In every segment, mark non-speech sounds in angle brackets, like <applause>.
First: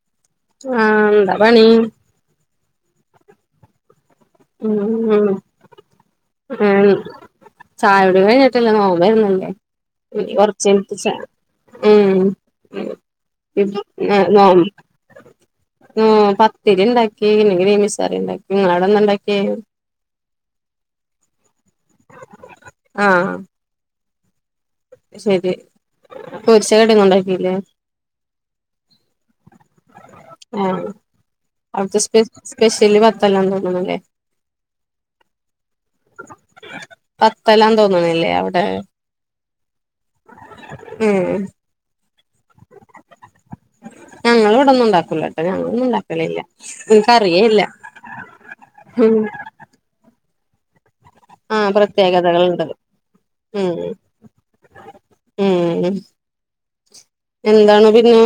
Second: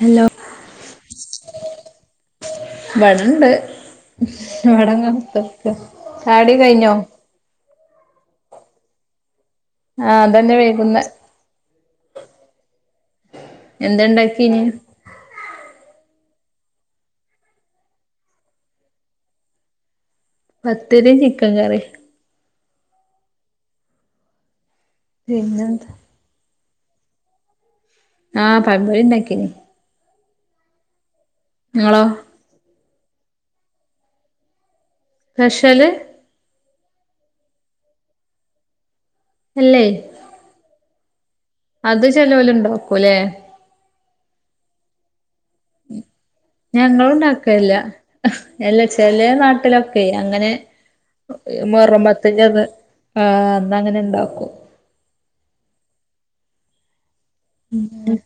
Hello ആഹ് എന്താ പണി വടണ്ട് ഉം ഉം വടങ്ങത്തക്ക ചാടി കഴിഞ്ഞോ കഴിഞ്ഞിട്ടല്ലേ നോരുന്നല്ലേ ആഹ് അതന്നെ കുറച്ച വൈകുന്നേ എ ഉം എന്താ ന്ന ഇണ്ടാക്കീന് ന്നോ പത്തിരി ഇണ്ടാക്കി ഇല്ലെങ്കിൽമിസാരി ഉണ്ടാക്കി നിങ്ങളോട ഒന്ന ഇണ്ടാക്കിയ പത്തിരിയും ചിക്കൻ കറി ആ പിന്നെന്താ പൊരിച്ച കടി ഒന്നും ഉണ്ടാക്കിയില്ലേ ആഹ് പഴമ്പൊരി ണ്ടാക്കീനി ആഹ് അവിടുത്തെ്പ സ്പെഷ്യല് ബത്തല്ല തോന്നുന്നുല്ലേ സ്പെഷ്യല് ബത്തെല തോന്നണല്ലേ അവിടെ അല്ലേ ഉം അത് ചിലവല ഉണ്ടോക്കൂല്ലേ ഞങ്ങളിവിടൊന്നും ഉണ്ടാക്കൂലട്ടോ ഞങ്ങളൊന്നും ഉണ്ടാക്കലില്ല ഞങ്ങള എനിക്കറിയേയില്ല ഉണ്ടാക്കേല്ല അല്ല ഉം ചെലേ നാട്ടിലൊക്കെ അങ്ങനെ ആഹ് മുറുമ്പത്ത്ന്റന്ന് പ്രത്യേകതകളുണ്ട് ആ അന്ന് ഉം അങ്ങനെ ഇണ്ടാക്കും ഉം എന്താണ് പിന്നെ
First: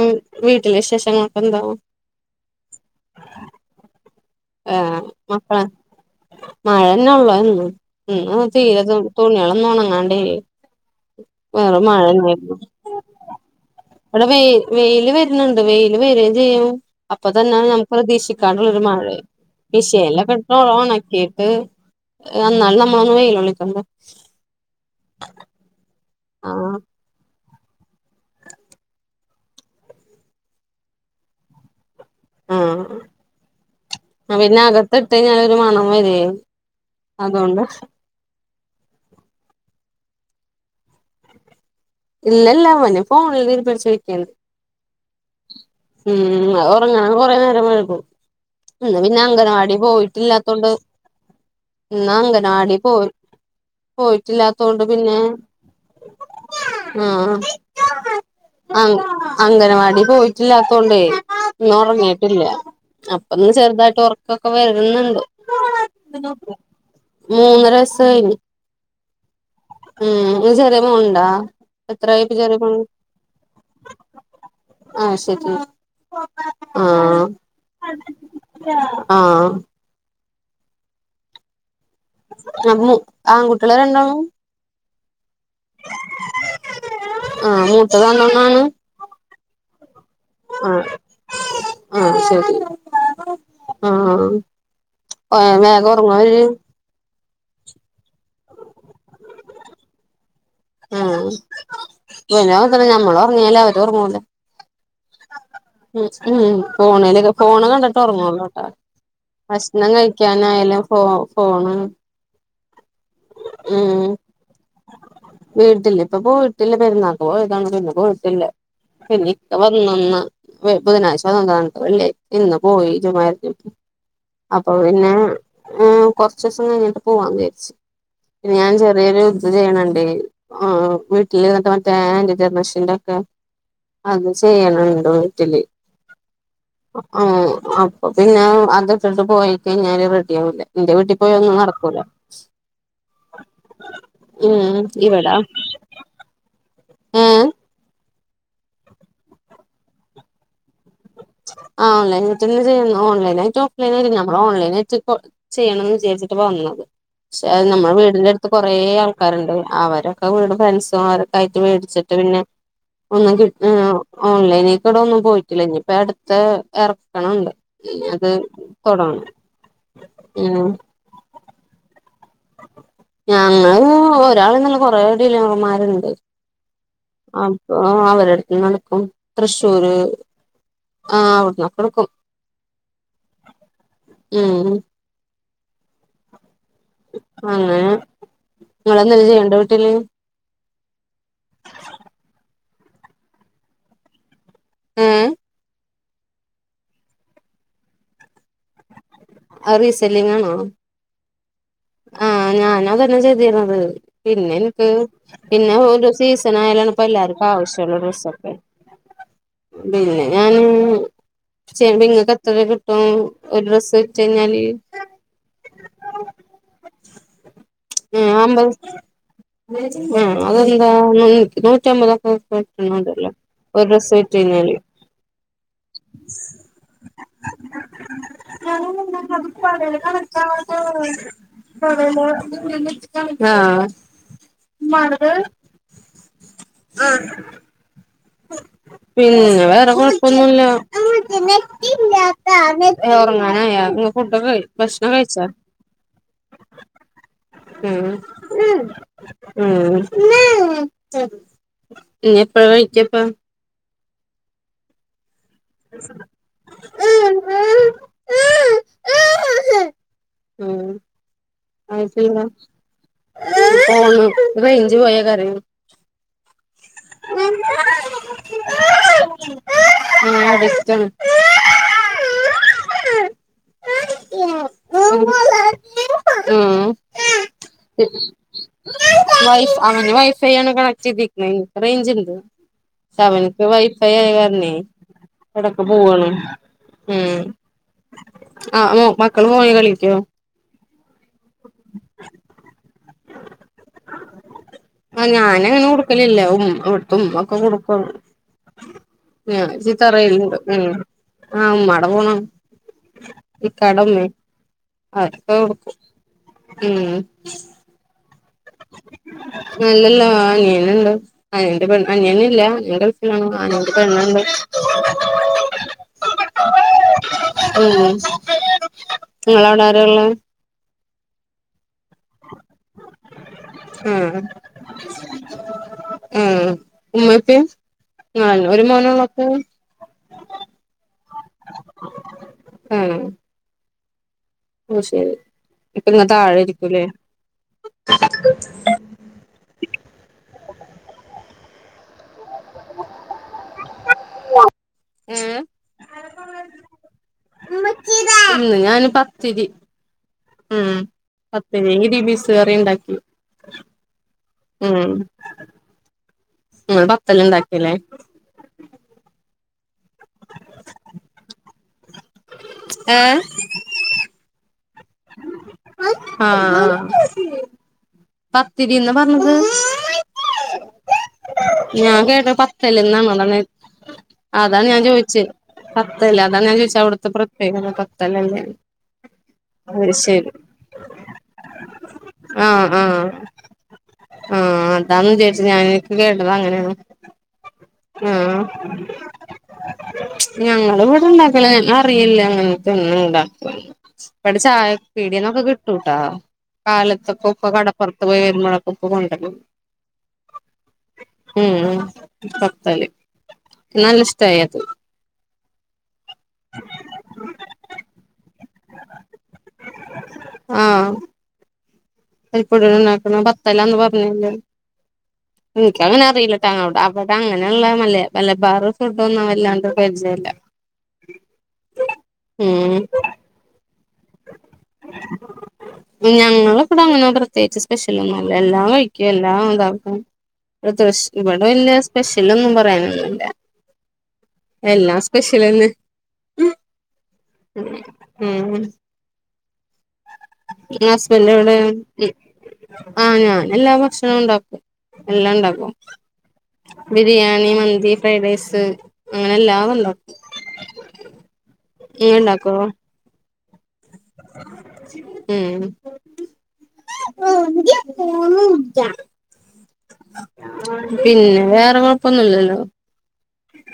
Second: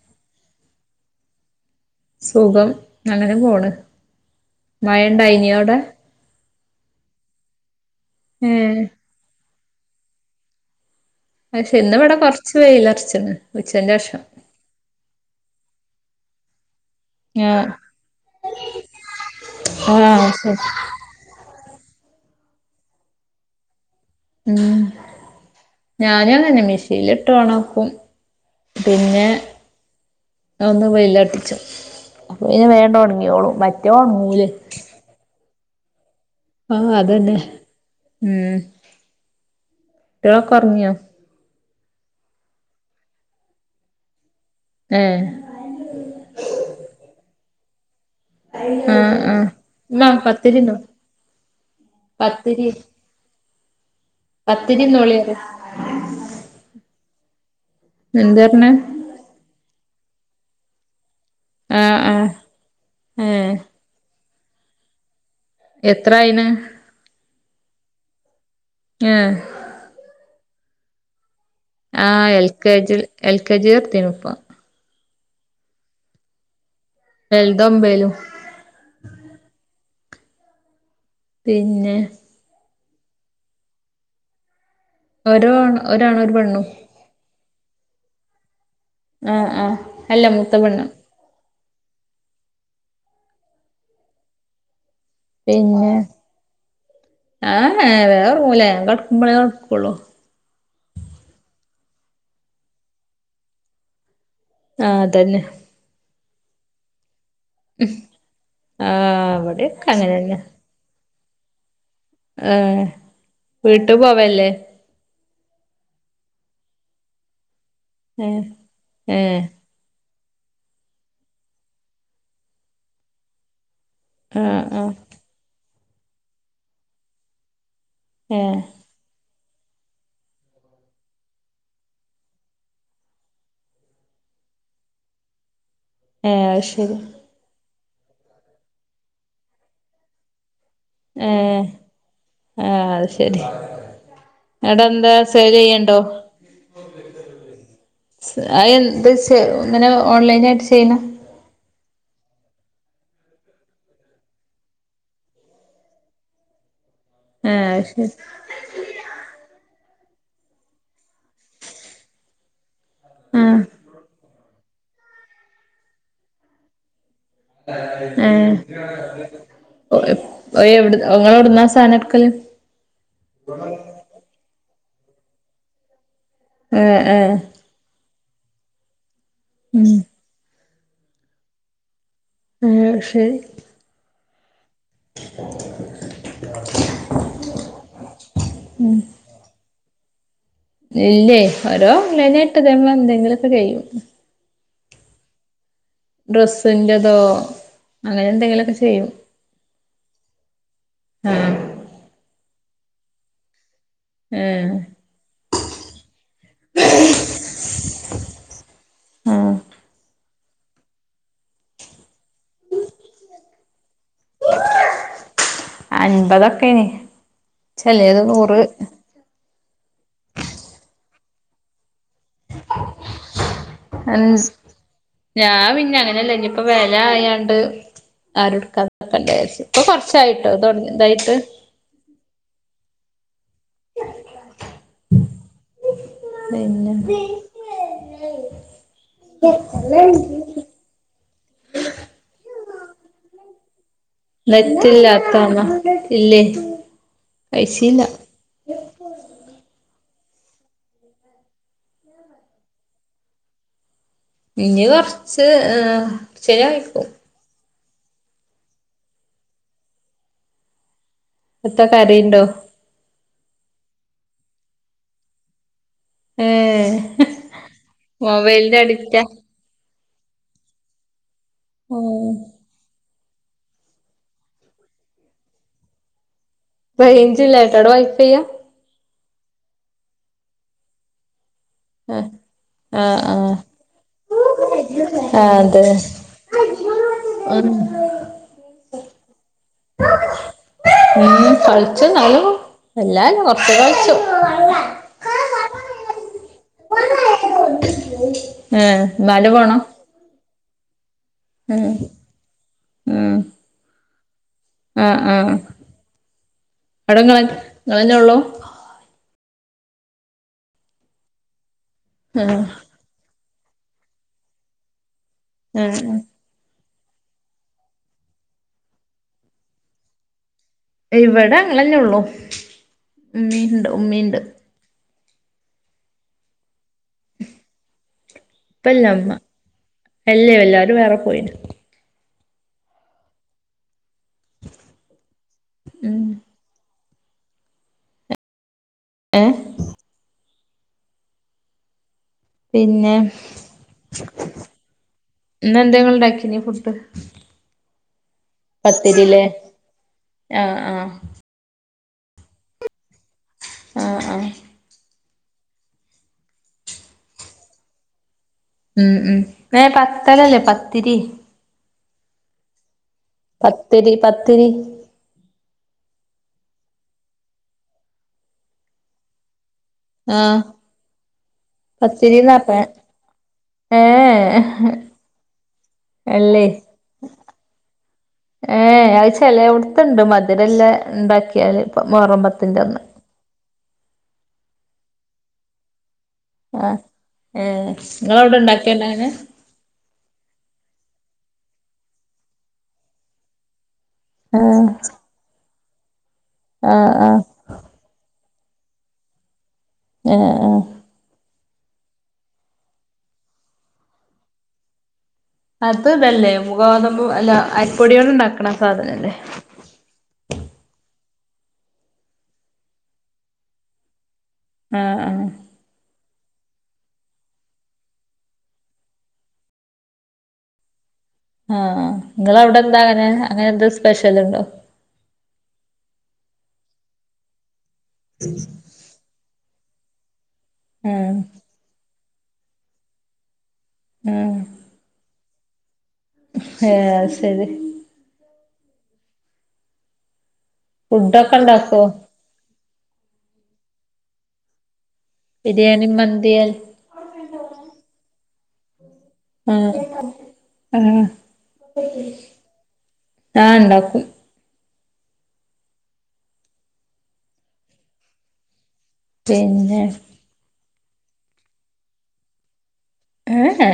വീട്ടിലെ വിശേഷങ്ങൾക്ക എന്താ സുഖം അങ്ങനെ പോണ് മഴ ഏഹ് മക്കളെ ഇണ്ടായിനവിടെ മഴന്നെ ഉള്ളു ഇന്ന് ഇന്ന് തീരെ ഏഹ് തുണികള ത ഉണങ്ങാണ്ട്ല്ലെ പക്ഷെ വേറെ ഇന്ന് ഇവിടെ മഴരുന്നു കൊറച്ച് വെയിലറച്ച്ണ് ഉച്ചന്റെ ശേഷം ഇവിടെ വെ വെയില് വരുന്നുണ്ട് വെൽ വ ചെയ്യും അപ്പൊ ആഹ് തന്നെയാണ് നമുക്ക് പ്രതീക്ഷിക്കാുള്ളൊരു മ വിശയല്ലാം ആഹ് ശരി പെട്ടോള ഉണക്കിട്ട് എന്നാാല നമ്മള ഒന്ന് വെയില വിളിിക്കുണ്ട് ഉം ഞാനും ങ്ങനെന്നെ ആഹ് മിഷീല് ഇട്ടു ഒണ പിന്നെ ഒന്ന് വെയിലാട്ടിച്ചു അപ്പൊ ഇന് വേ ണ്ട് ആഹ് ഉണങ്ങിയോളു മറ്റോണങ്ങൂലേ അതെ ആഹ് അതന്നെ ഉം കുട്ടിളൊക്ക ഒർങ്ങിയാ ഇല്ലല്ല മഞ്ഞ ഫോണിൽ ഇ പിച്ചോക്കത് ഏഹ് ഉം അത് ഒറങ്ങനും കൊറെ നേര വഴക്കും ഉന്ന് ആഹ് പിന്നെ ആഹ് അംഗൻവാടി ഉമ്മാ പോയിട്ടില്ലാത്തോണ്ട് പത്തിരിന്നോ ന്ന പത്തിരി അംഗനവാടി പോ പോയിട്ടില്ലാത്ത കൊണ്ട് പത്തിരിന്നോളി പിന്നെ പറ ആ എന്താ പറഞ്ഞെ അം അംഗനവാടി പോയിട്ടില്ലാത്തോണ്ടേ ആഹ് ആഹ് ഉറങ്ങീട്ടില്ല അപ്പൊന്ന് ഏഹ് ചെറുതായിട്ട് ഉറക്കൊക്കെ വരുന്നുണ്ട് എത്രായിണ് മൂന്നരവയസ് കയിഞ്ഞ് ഏ ഉം ചെറേ മോൻ ഇണ്ടാ ആഹ് L K G L K G എത്തിനിപ്പ ആ ശരി ആഹ് വലുത് ഒമ്പേലും ആഹ് പിന്നെ ആ ആൺകുട്ട്യളെ രണ്ടാളും ഓരോൺ ഒരാണ് ഒരു പെണ്ണു ആഹ് മൂത്തതാനോണാണ്? ആഹ് ആഹ് അല്ല മുൂത്തപെണ്ണ് ആഹ് ശരി ആഹ് ആഹ് ഏഹ് പിന്നെ വേഗോർങ്ങവര്? ആഹ് ഹെ വേറെ റൂമില കടക്കുമ്പോളേക്കള്ളു ഉം പിന്നെ ഞമ്മള് ഉറങ്ങിയാല് അവരെ ഓർങ്ങൂല ആഹ് അതന്നെ ഉം ഫോണില് ക ഫോണ് കണ്ടിട്ട് ഒറങ്ങോല്ലു ട്ടോ ആഹ് ഇവിടെക്കെ ഭക്ഷണം കഴിക്കാനായാലും ഫോ ഫോണ് ഏ വീട്ടു പോവേല്ലേ ട്ടില്ല ഇപ്പ പോയിട്ടില്ല പെരുന്നാ പോയതാണ് പിന്നെ ഏഹ് പോയിട്ടില്ല പിന്നെ ഏഹ് ഇക്ക പ ഒന്ന് ബുധനാഴ്ച വന്നണ് വെള്ളി ഇന്ന് പോയി ജുമാ ആഹ് അപ്പൊ ആഹ് പിന്നെ ഏ കൊറച്ചുസം കഴിഞ്ഞിട്ട് പോവാന്ന് വിചരിച്ചു ന്നെ ഏഹ് ഞാൻ ചെറിയൊരു ഇത് ചെയ്യണ്ണ്ടേ ആഹ് വീട്ടിൽ ഇങ്ങത്തെ മറ്റേ ആന്റി ടെർനഷീന്റെ ഒക്കെ അത് ചെയ്യ്ണ്ണ്ട് വീട്ടില് ഏഹ് അത് ശരി ആഹ് അ പൊ പിന്നെ അതൊക്കെ ഇട്ട് പോയി കഴിഞ്ഞാല് റെഡി ആവൂല്ല ന്റെ വീട്ടി പോയ ഒന്നും ഏഹ് നടക്കൂല ആഹ് അത് ശരി ഉം അവിടെ എന്താ ഇവിടാ സെയിൽ ചെയ്യണ്ടോ എഹ് സ് അതെന്ത് ചെ ഇങ്ങനെ ഓൺലൈനായിട്ട് ചെയ്യ്ണ ആഹ് ഓൺലൈനായിട്ട് തന്നാ ചെയ്യന്നാ ഓൺലൈനായിട്ടും ഓഫ്‌ലൈനയിട്ട് നമ്മള് ഓൺലൈനായിട്ട് ഇപ്പ ചെയ്യണംന്ന് വിചാരിച്ചിട്ടപ്പം വന്നത് ക്ഷെ ആഹ് അത് നമ്മളെ ശരി വീടിന്റെ അടുത്ത് കൊറെ ആൾക്കാരുണ്ട് അവരെ കെ വീട് ഫ്രണ്ട്സും ആരൊക്കെ ആയിട്ട് മേടിച്ചിട്ട് പിന്നെ ഒന്നും കിട്ട് ഓൺലൈനേകിടെ ഒന്നും പോയിട്ടില്ല ഇനി ഇപ്പ അടുത്തെ എറ എഹ് ഉം എവി ങ്ങളെ എവിട്ന്നാ സാധന ഞങ്ങള് ഒരാളന്നുല്ല കൊറേ ഡിലാർമാര്ണ്ട് ആഹ് ആഹ് അപ്പൊ അവരുട്ത്ത്ന്നാണ്പ്പം ഉം തൃശ്ശൂര് ആഹ് ആവിടുന്ന അപക്കും എഹ് അശരി ഉം അങ്ങനെ നിങ്ങെന്തല്ല ചെയ്യേണ്ട വീട്ടിന്ന് ഇല്ലേയ് ഓരോമെന ഇട്ട് നമ്മള എന്തെങ്കിലൊക്കെ ചെയ്യും ഏ ഡ്രസ്സിന്റതോ അങ്ങനെ എന്തെങ്കിലുമൊക്കെ ചെയ്യും അയ് റീസല്ലിങ്ങ് ആണോ ആഹ് ആഹ് ഞാനതാന്നെ ചെയ്തിരിന്നാത് പിന്നെ ആഹ് എനിക്ക് പിന്നെ ഒരു സീസൺ ആയാലാണ് എല്ലാർക്കും ആവശ്യള്ള ഡ്രസ്സൊക്കെ ആഹ് പിന്നെ ഞാന് ചെയ്യുമ്പോ നിങ്ങൾക്ക് എത്രകിട്ടും ഒരു ഡ്രസ്സ് വിറ്റ് കഴിഞ്ഞാല് അൻപതൊക്കെയ്നി ആ അമ്പത് ആ അതൊന്താ നൂറ്റമ്പത് <unintelligible> അതല്ല ഒരു ഡ്രസ്സ് വിറ്റ് കഴിഞ്ഞാല് ഞാൻ പിന്നെ അങ്ങനെയല്ലേ ഇഞ്ഞ് യിപ്പോ വില ആയാണ്ട് ആരും എടുക്കാതക്കണ്ടയെവി ഇപ്പൊ കൊറച്ചായിട്ടോ തുടങ്ങി ഇതായിട്ട് <unintelligible> ആഹ് ഉമ്മാരത് പിന്നെ ആഹ് പിന്നെ വേറെ കൊഴപ്പൊന്നുല്ല ഒറങ്ങാനായോ നിങ്ങ് ഫുഡൊക്കെ കഴി ഭക്ഷണം കഴിച്ചാ നെറ്റില്ലാത്താന്ന ഇല്ലേ കഴിച്ചില്ല ഉം ഉം ഇഞ്ഞെപ്പഴയാ കഴിക്കപ്പാ ഇഞ്ഞ് കൊറച്ച് കൊറച്ചെയ്ഞ്ഞാഴിക്കും ഉം എത്ത കരയുണ്ടോ <unintelligible> ആണ് റേഞ്ച് പോയ കരയും ഏ മൊബൈലിന്റെ അഡിക്റ്റാ <unintelligible> <unintelligible> ആഹ് <unintelligible> റൈഞ്ച് ഇല്ലാഞ്ഞിട്ട അവിടെ വൈഫൈയാ വൈഫ അവന് വൈഫൈ ആണ് കണക്ട് ചെയ്തി ഞാങ്ങൾക് റൈഞ്ച് ആ ഇണ്ട് ആ ക്ഷേ ആ അവൻക്ക് വൈഫൈ ആയ കാരണേ ആ ഇടക്ക് അതെ പോവാണ് ഉം ആന്നോ മക്കൾ പോയി കളിക്കോ ഉം കളിച്ചു എന്നാലും വല്ലാല്ല കൊറച്ചൊക്കെ കളിച്ചും ഇല്ല ഉം അവിട്ത്തെ ഉമ്മൊക്കെ കൊടുക്കുവന് ഏഹ് നാല് ഞാൻ പോണം ചീത്തപറയില്ണ്ട് ഉം ആ ഉം ഉമ്മാടെ ഫോണാണ് ഉം ഇക്കാടെ ഉമ്മേ ആഹ് അവരൊക്കെ ആഹ് കൊടുക്കും ഉം അവിടെ നിങ്ങൾ തന്നെ ഉള്ളൂ അല്ലല്ലാ അനിയനുണ്ട് അനിയന്റെ പെണ്ണ് അനിയന് ആഹ് ഇല്ല <unintelligible> പെണ്ണ്ണ്ട് ഉം ഉം ഇങ്ങളെ അവിടെ ആരാള്ളെ ഇവിടെ ഞങ്ങളെന്നെ ഉള്ളു ഉമ്മീണ്ട് ഉമ്മീണ്ട് ഉം ഉമ്മിം ഇപ്പിം ആഹ് ഒരു ഇപ്പല്ല മോനോള്ളോ ഉമ്മ ഓക്ക് അല്ലേ എല്ലാരും വേറെ പോയിന് ഉം ഓ ശരി ഇപ്പം ഉം നിങ്ങൾ താഴേയിരിക്കൂലേ ഏഹ് പിന്നെ ഇന്ന് എന്തേ ഇങ്ങള് ണ്ടാക്കി നി ഏഹ് ഫുഡ്‌ ഇന്ന് ഞാന് പത്തിരി ആഹ് ആഹ് ഗ്രീൻബീസ് കറി ഇണ്ടാക്കി ആഹ് ആഹ് ഉം ഇങ്ങള് ബത്തല് ഇണ്ടാക്കിയല്ലേ ഉം ഉം ബത്തലല്ലാ പത്തിരി <inaudible> പത്തിരി പത്തിരി ആഹ് ആ പത്തിരി ന്നാ പറഞ്ഞത് ആഹ് ഞാൻ പത്തിരി കേട്ട ന്നാ പത്തല്ന്നാണ് അതാണ് പറഞ്ഞേ ഏ ഏ അതാണ് ഞാൻ ചോദിച്ചേ പത്തല് അതാണ് അല്ലേ ഞാൻ ചോദിച്ചെ അവിടുത്തെ പ്രത്യേകത പത്തലല്ലേ ഏഹ് അത് അത് ചെലോട്ത്ത്ണ്ട് ശരി മധുരല് ലെ ഇണ്ടാക്കിയാല് മുഹറം പത്തിന്റെ അന്ന് ആഹ് അതാന്ന്ന് വിചാരിച്ചു ഞാന് വേണ്ടത് അങ്ങനെയാണ് ആഹ് ഏഹ് ഇങ്ങളവിടെ ഉം ഇണ്ടാക്കേണ്ട അങ്ങനെ ഞങ്ങള് പ ണ്ട് ണ്ടാക്കുല ഞങ്ങൾ അറിയില്ല അങ്ങനത്തെ ഒന്നും ഉണ്ടാക്കുന്ന് ഇവിടെ ആഹ് ചായ പീടിയന്നൊക്കെ കി ട്ടുട്ടാ ആഹ് ആഹ് കാലത്തക്ക് പുറത്ത് പോയി വരുമ്പോഴക്കെ ഉപ്പ കൊണ്ട് വരും ആഹ് ആഹ് ഉം ഉം പത്തല് നല്ല ഇഷ്ടായി അത് അത് ഇത്‌ല്ലേ ഗോതമ്പു അല്ല അരിപ്പൊടികൊണ്ട് ഉണ്ടാക്കണ സാധനല്ലേ ആഹ അപ്പൊഴ ഉണ്ടാക്കണം പത്തല്ലന്ന് പറഞ്ഞല്ല ആഹ് എനിക്ക അങ്ങനെ അറിയില്ല അവിടെ അങ്ങനെയുള്ള മല്ല മലബാർ ഫുഡ ഒന്നും വല്ലാണ്ട് പരിചയമല്ല ആഹ നിങ്ങ അവിടെ എന്താ അങ്ങനെ അങ്ങനെ എന്താ സ്പെഷ്യൽുണ്ടോ ഞങ്ങ ഇടെ അങ്ങനെ പ്രത്യേകിച്ച് സ്പെഷ്യൽ ഒന്നുംല്ല എല്ലാം കഴിക്കും എല്ലാം ഇതാവ ആഹ് ഇവിട ഇല്ല സ്പെഷ്യൽൊന്നും പറയാനൊന്നുമല്ല എല്ലാ സ്പെഷ്യൽന്ന് ഹ ഉ ഉം ഫുഡൊക്കെ ഹസ്ബൻഡവിടെ ഇണ്ടാക്കോ ആഹ ഞാൻ എല്ലാ ഭക്ഷണ ഉണ്ടാക്കും എല്ലാം ഇണ്ടാക്കും ബിരിയാണി മന്തി ബിരിയാണി മന്തി ഫ്രൈഡ് റൈസ് അങ്ങനെ എല്ലാം ആഹ ആഹ ഏ ഉണ്ടാക്കോ ആഹ ഉണ്ടോ ആ ഉം പിന്നെ പിന്നെ വേറെ കൊഴപ്പൊന്നുംല്ലല്ലോ ഏഹ്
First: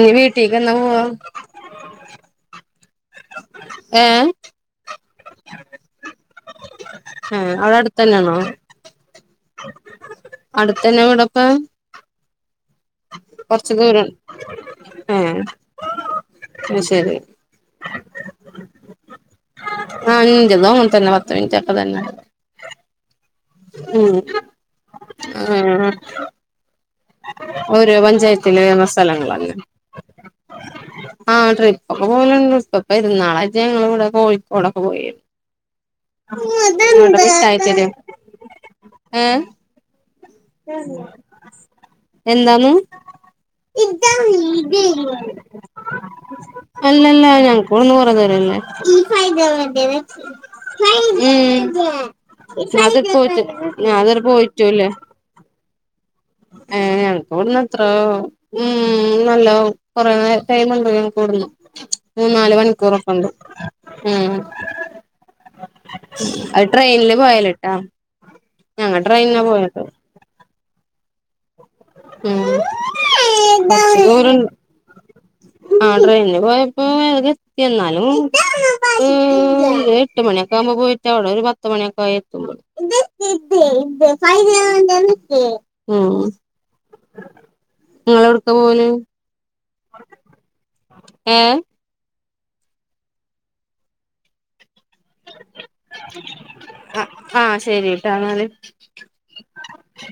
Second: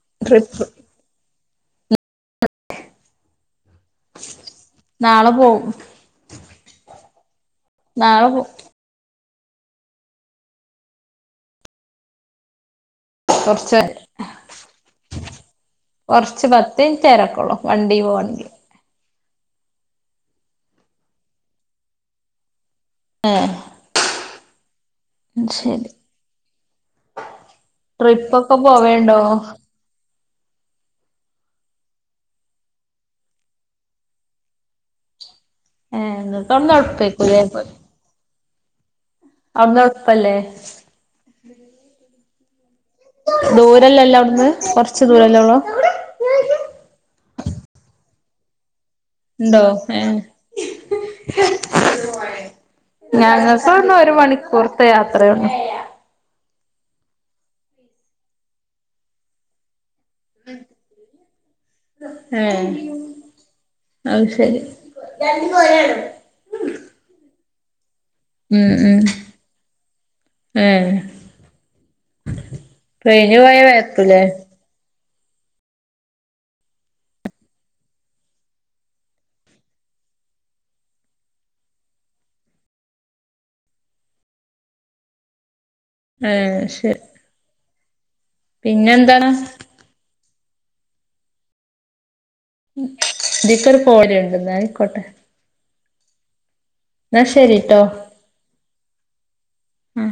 ന വീട്ടി ട്രിപ്പ് കന്ന പോ നാളെ പോകവും ആഹ അവിടെ അടുത്തതന്നെയാണോ അടുത്തന്നെ ഇവിടപ്പ കുറച്ച ഏഹ് കൊറച്ച് അത് പത്തേ ശരി ചേരക്കൊളൂ വണ്ടി പോവണെങ്കിൽ ആഹ ഇഞ്ചതന്ന് തന്നെ പത്ത് മിനിറ്റ് ഒക്കെ തന്നെ ഏഹ് ഉം ആഹ ശരി ഓരോ ട്രിപ്പൊക്കെ പഞ്ചായത്തില പോവേണ്ടോ സ്ഥലങ്ങളല്ലേ ആഹ ട്രിപ്പ് ഒക്കെ പോലുണ്ട് ഇ ഇപ്പ ഇരുന്നാളാച്ച ഞങ്ങ ഇവിടെ കോഴിക്കോടൊക്കെ പോയിരുന്നു ഏഹ് ഇങ്ങക്ക് അവ്ട്ന്ന് ഇ്ട എളുപ്പേക്കുലേ ആത്തത് അവിന്ന ഉഴപ്പല്ലേ എന്താണ് ദൂരല്ലല്ല അവിടുന്ന് കൊറച്ച് ദൂരല്ലേ ഉള്ള അല്ലല്ല ഞങ്ങക്കന്ന പോറത് ഫൈദ ഇണ്ടോ ല ഏഹ് അത പോയിട്ട ഞങ്ങക്ക് അവ്ട്ന്ന് ഒരു അത മണിക്കൂർത്തെ പോയിറ്റുല്ലേ യാത്രയൊള്ളൂ ഏ ഞങ്ങക്ക് ടുന്ന എത്രോ ഉ നല്ല കൊറേ ടൈമ ഉണ്ടോ ഞങ്ങക്ക് ഓടുന്നു മൂന്ന നാല് ഏഹ് മണിക്കൂറൊക്കെ ഉണ്ട് ഉ അത് ശരി അത് ട്രെയിനിില് പോയാലട്ട് ആ ഉം ഞങ്ങ ട്രയിന പോയട്ടോ ഉം പനി പോയ കൊറച്ച് വയപ്പലേ ദൂരണ്ട് ആ ട്രെയിനിൽ പോയപ്പോ ഏ എത്തി എന്നാലും എട്ട മണി ുമ്പോ പോയിട്ട് അവിടെ ഒരു പത്ത മണിയൊക്കെ ആ എത്തുമ്പോ ആഹ ശരി നിങ്ങള എവിടക്ക പോല പിന്നെന്താണ് ആഏ ിക്കർ പോലുണ്ട്െന്നായിക്കോട്ടെ ആ ആഹ് ശരിട്ടോ ശരിട്ടാ എന്നാല്. ഉം